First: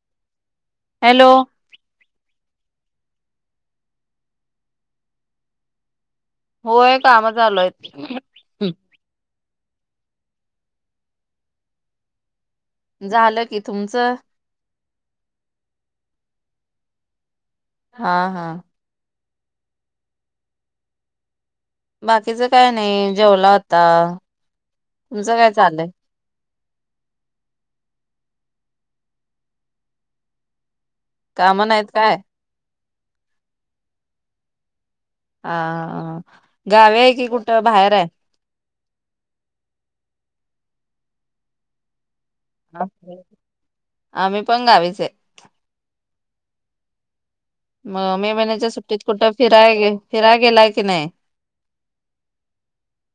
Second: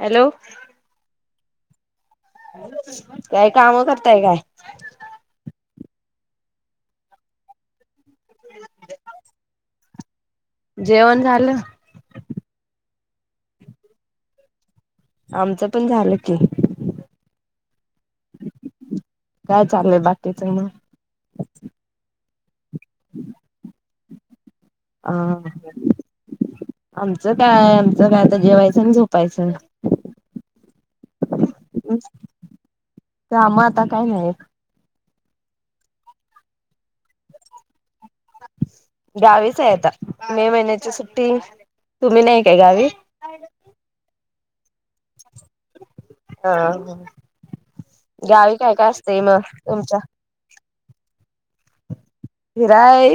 Hello hello काय काम करताय काय? होय काम चालू हाईत. [unintelligible] जेवण झालं? झालं की, तुमचं? आमचं पण झालं की. हा हा काय चालू हाय बाकीचं मग? बाकीच काय नाही जेवलो आता, अ तुमचं काय चाललय? आमचं काय आमचं काय आता जेवायचं आणि झोपायचं. [inaudible] काम नाहीत काय? काम आता काय नाहीत. हा हा, गावी आहे की कुठं बाहेर हाय? गावीच आहे आता मे महिन्याची सुट्टी तुम्ही नाही काय गावी आम्ही पण गावीच आहे. हा हा मग मे महिन्याच्या सुट्टीत कुठं फिराय तुमच्या फिराय गेलाय की नाही? फिराय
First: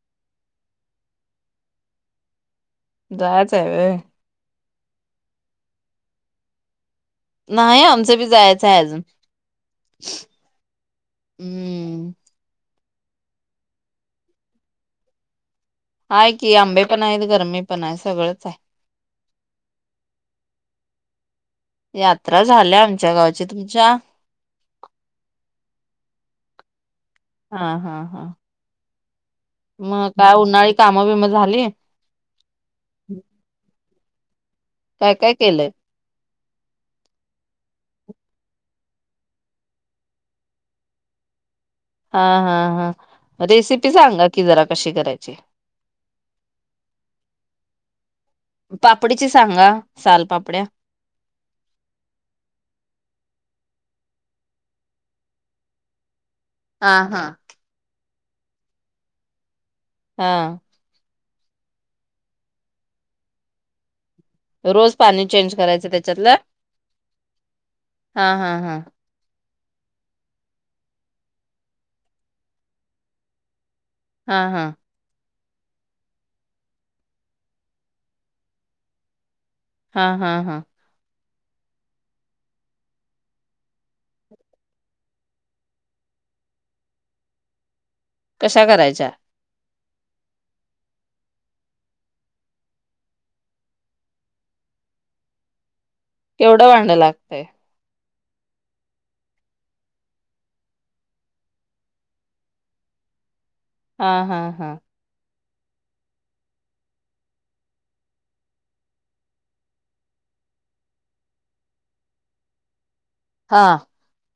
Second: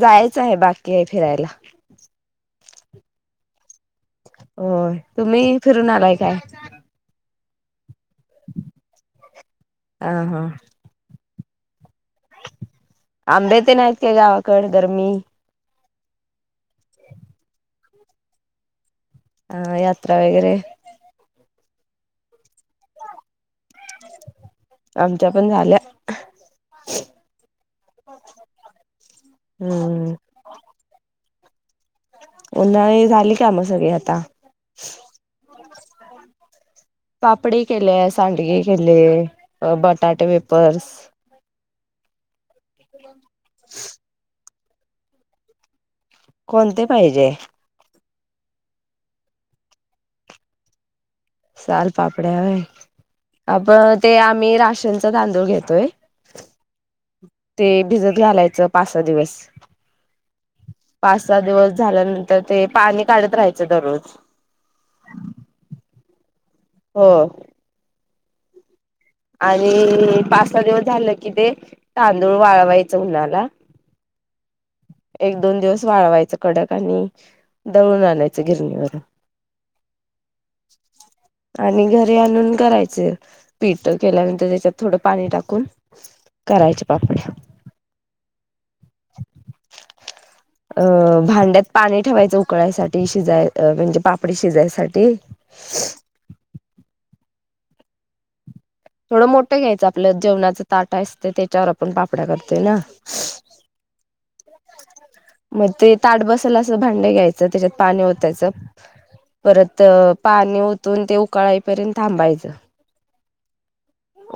जायचं आहे बाकी आहे फिरायला. जायच आहे होय. होय, तुम्ही फिरून आलाय काय? नाही आमचं बी जायचंय अजून ह हा हम्म. आंबे तेन आहेत का गावाकड गरमी? आहे की आंबे पण आहेत गरमी पण आहे सगळंच आहे. अ यात्रा वगैरे, यांत्रा झाल्यां आमच्यां गांवची तुमच्यां आमच्यां पणं झाल्यां हां हां हां हम्म मंग कायं उन्हांळी कामं बिम झालीं उन्हांळी झालीं कामं मगं सगळीं आंता कायं कायं केलंय हम्मं पापडी केले सांडगे केले बटाटे वेफर्स हां हां हां रेसिपी सांगा कि जरां कशी करायची कोणंते पाहिजे पापडीची सांगा सालपापड्यां सालपापड्यांय आपणं ते आम्हीं राशनचां तांदूळ घेतोय हां हां ते भिजतं घालायचं पांच सहा दिवसं हां पांच सहा दिवसं झाल्यांनंतर ते पाणी काढतं रहाचं दररोज रोज पाणी चेंज करायचं त्यांच्यातलं हो हां हां हां आणि पांच सहा दिवसं झालं की ते तांदूळ वाळवायचं उन्हांला हां हां एक दोन दिवसं वाळवायचं कडक आणि दळूंन आणायचं गिरणीवरं हां हां हां आणि घरी आणूंन करायचे पीठ केल्यानंतर त्यांच्यात थोडं पाणी टाकूंन करायचे पापड्यां कश्या करायच्यां [unintelligible] अं भांड्यात पाणी ठेवायचं उकळांयसाठी शिजांय म्हणजे पापडी शिजांयसाठी हं केवढं वाढणं लागतंय थोडं मोठं घ्यायचं आपलं जेवणां चं तांट असतं त्यांच्यावर आपणं पापड्या करतोय नां हां हां हां मंग ते तांट बसेल असं भांडे घ्यायचं त्यांच्यात पाणी ओतायचं परंत पाणी ओतूंन ते उकळां ये पर्यंत थांबायचं हां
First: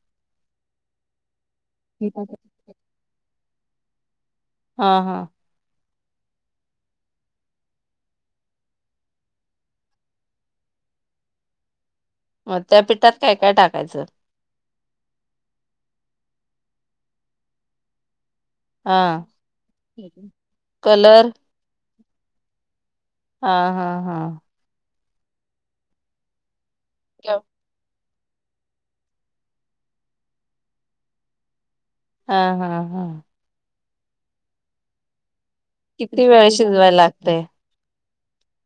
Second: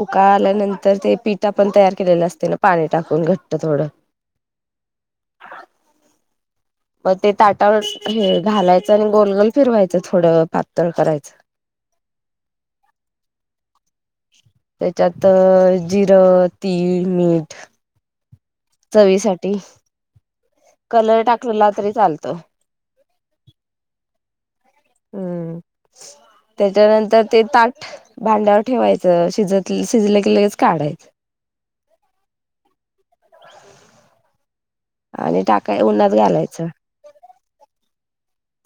उकाळां आल्यानंतर ते पिठां आपणं तयार केलेला असते नां पाणी टाकूंन घंट्ट थोडं हां हां मंग ते तांटावरं घालायचं आणि गोलगोल फिरवायचं थोडं पातळं हम्मं मंग त्यां पिठांत कायं कायं टाकायचं त्यांच्यांत जिरं तीळ मीठ हां कलंर टाकलेला तरी चालतो हां हां हां हम्मं त्यांच्यानंतर ते तांट भांड्यांवर ठेवायचं शिजतं शिजलं की लगेचं काढायचं हां हां हां आणि टाकाय उन्हात किती वेळ घालायचं शिजवाय लागते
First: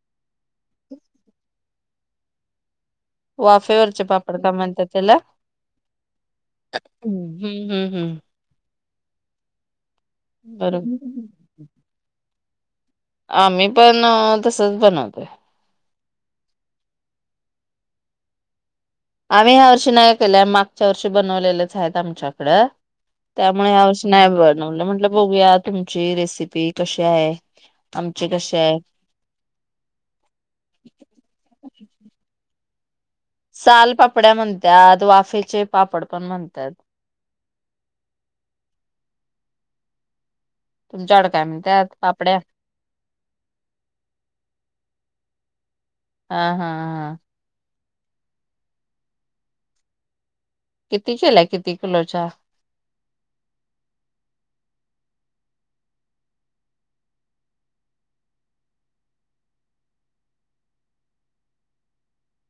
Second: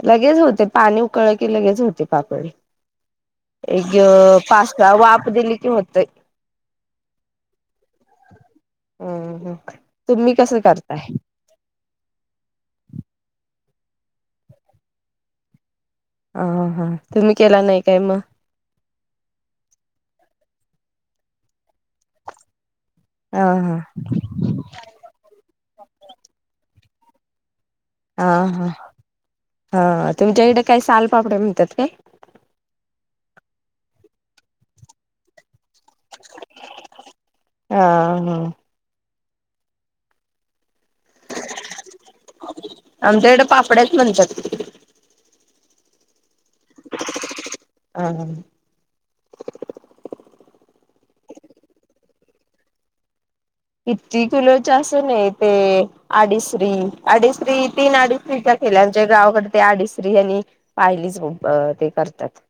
लगेच होते पाणी उकळ की लगेच होते पापड एक वाफेवरचे पापड का पाच सहा वाप दिली की होतय ह्म हम्म हम्म हम्म हम्म हम् तुम्ही कसं करताय बरोबर. आम्ही पण तसच बनवतोय ह हा तुम्ही केला नाही काय मग आम्ही ह्या वर्षी नाही केल्या मागच्या वर्षी बनवलेलेच आहेत आमच्याकडं ह हा त्यामुळे या वर्षी नाही बनवलं म्हटलं बघूया तुमची रेसिपी कशी आहे हा आमची कशी हा आहे. हा तुमच्याकडे काही सालपापडे म्हणतात काय सालपापड्या म्हणतात वाफेचे पापड पण म्हणतात हा हा तुमच्या कड काय म्हणत्यात पापड्या आमच्या इकडें पापड्याच म्हणतात हा हा हा. हा ह किती केलाय किती किलोच्या किती किलोच्या अस नाही ते आडीश्री आडीश्रीचा तीन अडिच केेले गावाकडे ते आडीश्री आणि पाहिलीच ते करतात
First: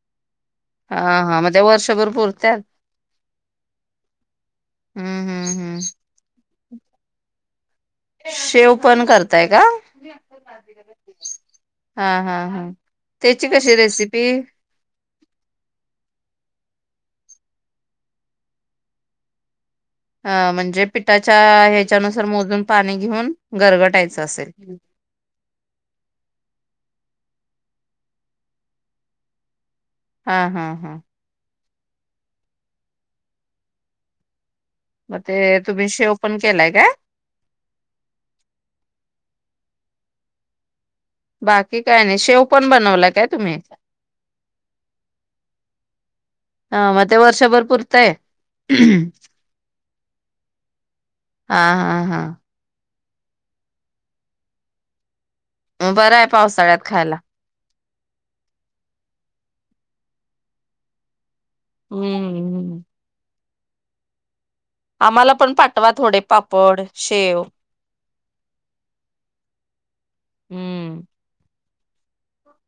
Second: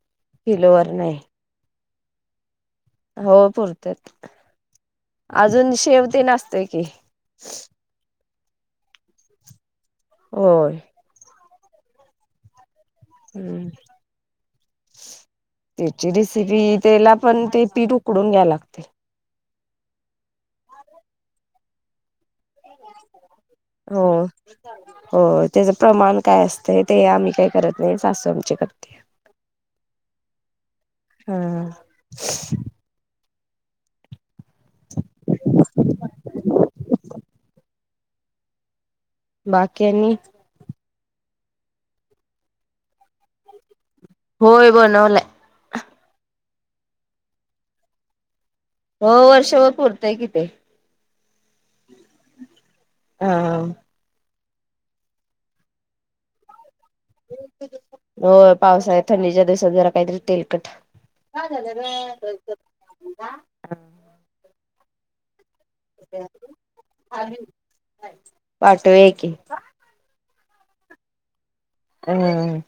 किलोवर हा नाही हां मग त्या वर्षभर पूरत्यात हो पुरत्यात हम्म हम्म अजून हम्म. शेवतीन असते की शेव पण करताय का होय हा हा हा तेची हम्म कशी रेसिपी त्याची रेसिपी त्याला पण ते पीठ उकडून घ्यायला लागते अ म्हणजे पिठाच्या ह्याच्यानुसार मोजून पाणी घेऊन हो गरगटायचं असेल हो त्याचं प्रमाण काय असतं ते आम्ही काही करत नाही सासू आमची करते हा हा हा हा ते तुम्ही शेव पण केलाय काय बाकि आणि बाकी काय नाही शेव पण बनवला काय तुम्ही होय बनवलाय हा मग ते वर्षभर पुरतय हो वर्षभर पुरतय कि ते हा हा हा हा बरं आहे पावसाळ्यात खायला हो पावसाळ्यात थंडीच्या दिवसात जरा काहीतरी तेलकट काय झालं रे हम्म [unintelligible] आम्हाला पण पाठवा थोडे पापड शेव पाठवूया की. हम्म हम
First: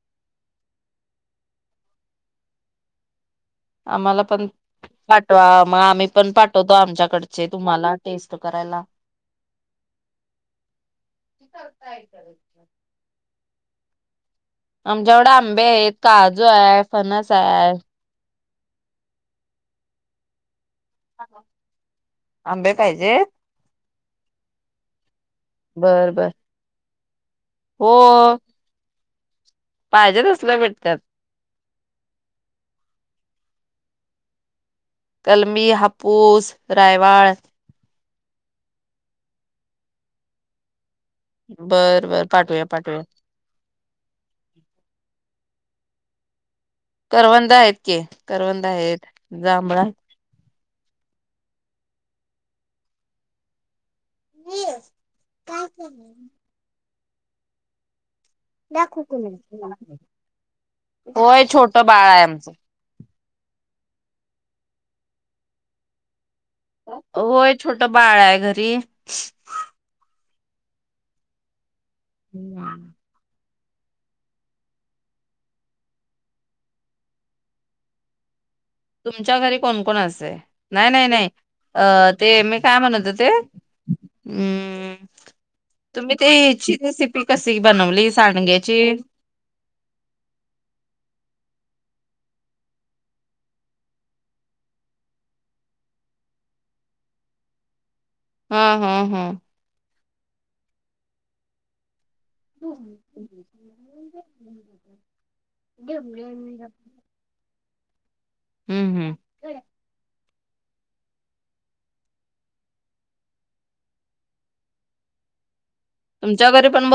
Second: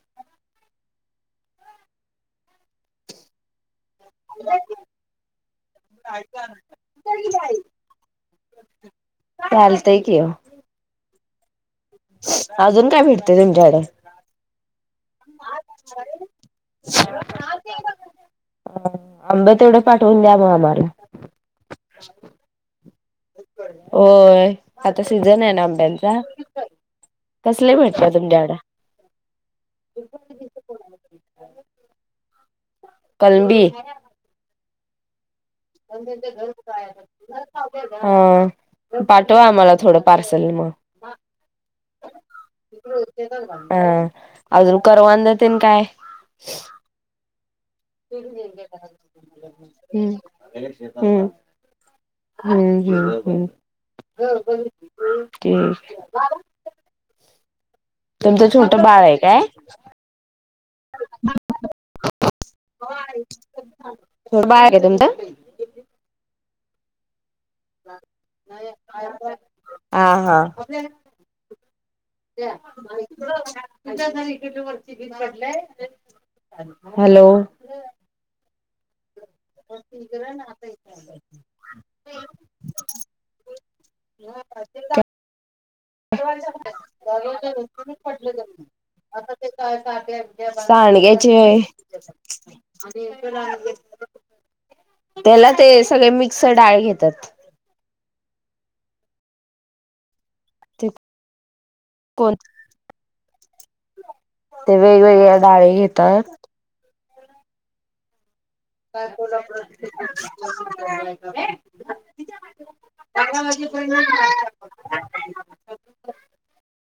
आम्हाला पण पाठवा मग आम्ही पण पाठवतो आमच्याकडचे तुम्हाला टेस्ट करायला. चालतंय की हो. करताय का [unintelligible] अजून काय भेटते तुमच्याकडे? आमच्याकडे आंबे आहेत, काजू आहे, फनस आहे. अ आंब तेवढे पाठवून द्या म आम्हाला. आंबे पाहिजे? होय, आता सीझन आहे ना बर आंब्यांचा. बर कसले हो भेटता तुमच्या कड? पाहिजे तसले भेटतात. कलमी कलमी, हापुस, रायवाळ हम्म, पाठवा आम्हाला थोडं पार्सल मग. बर, बर पाठूया, पाठूया. ह अजुन करवंद तेन काय? करवंद आहेत. की करवंद आहेत, हम्म. जांभळा हम्म, हम्म, हम्म, हम्म. [unintelligible] तुमचं छोट बाळ आहे काय? होय, छोट बाळ आहे आमचं. बाळ आहे तुमच? होय, छोट बाळ आहे घरी. हा हा. त्या हम्म. [unintelligible] हॅलो. तुमच्या घरी कोण, कोण असे? नाही, नाही नाही अ ते मी काय म्हणत होते. ह अम्म [unintelligible] तुम्ही ते ह्या ची रेसिपी कशी बनवली सांडग्याची? सांडग्याची होय. त्याला ते सगळे मिक्स डाळ घेतात. हा, हा, हं. ते कोण? हम्म हम्म ते वेगवेगळ्या डाळी घेतात. काय बोला प्र [unintelligible] [unintelligible] तुमच्या घरी पण भ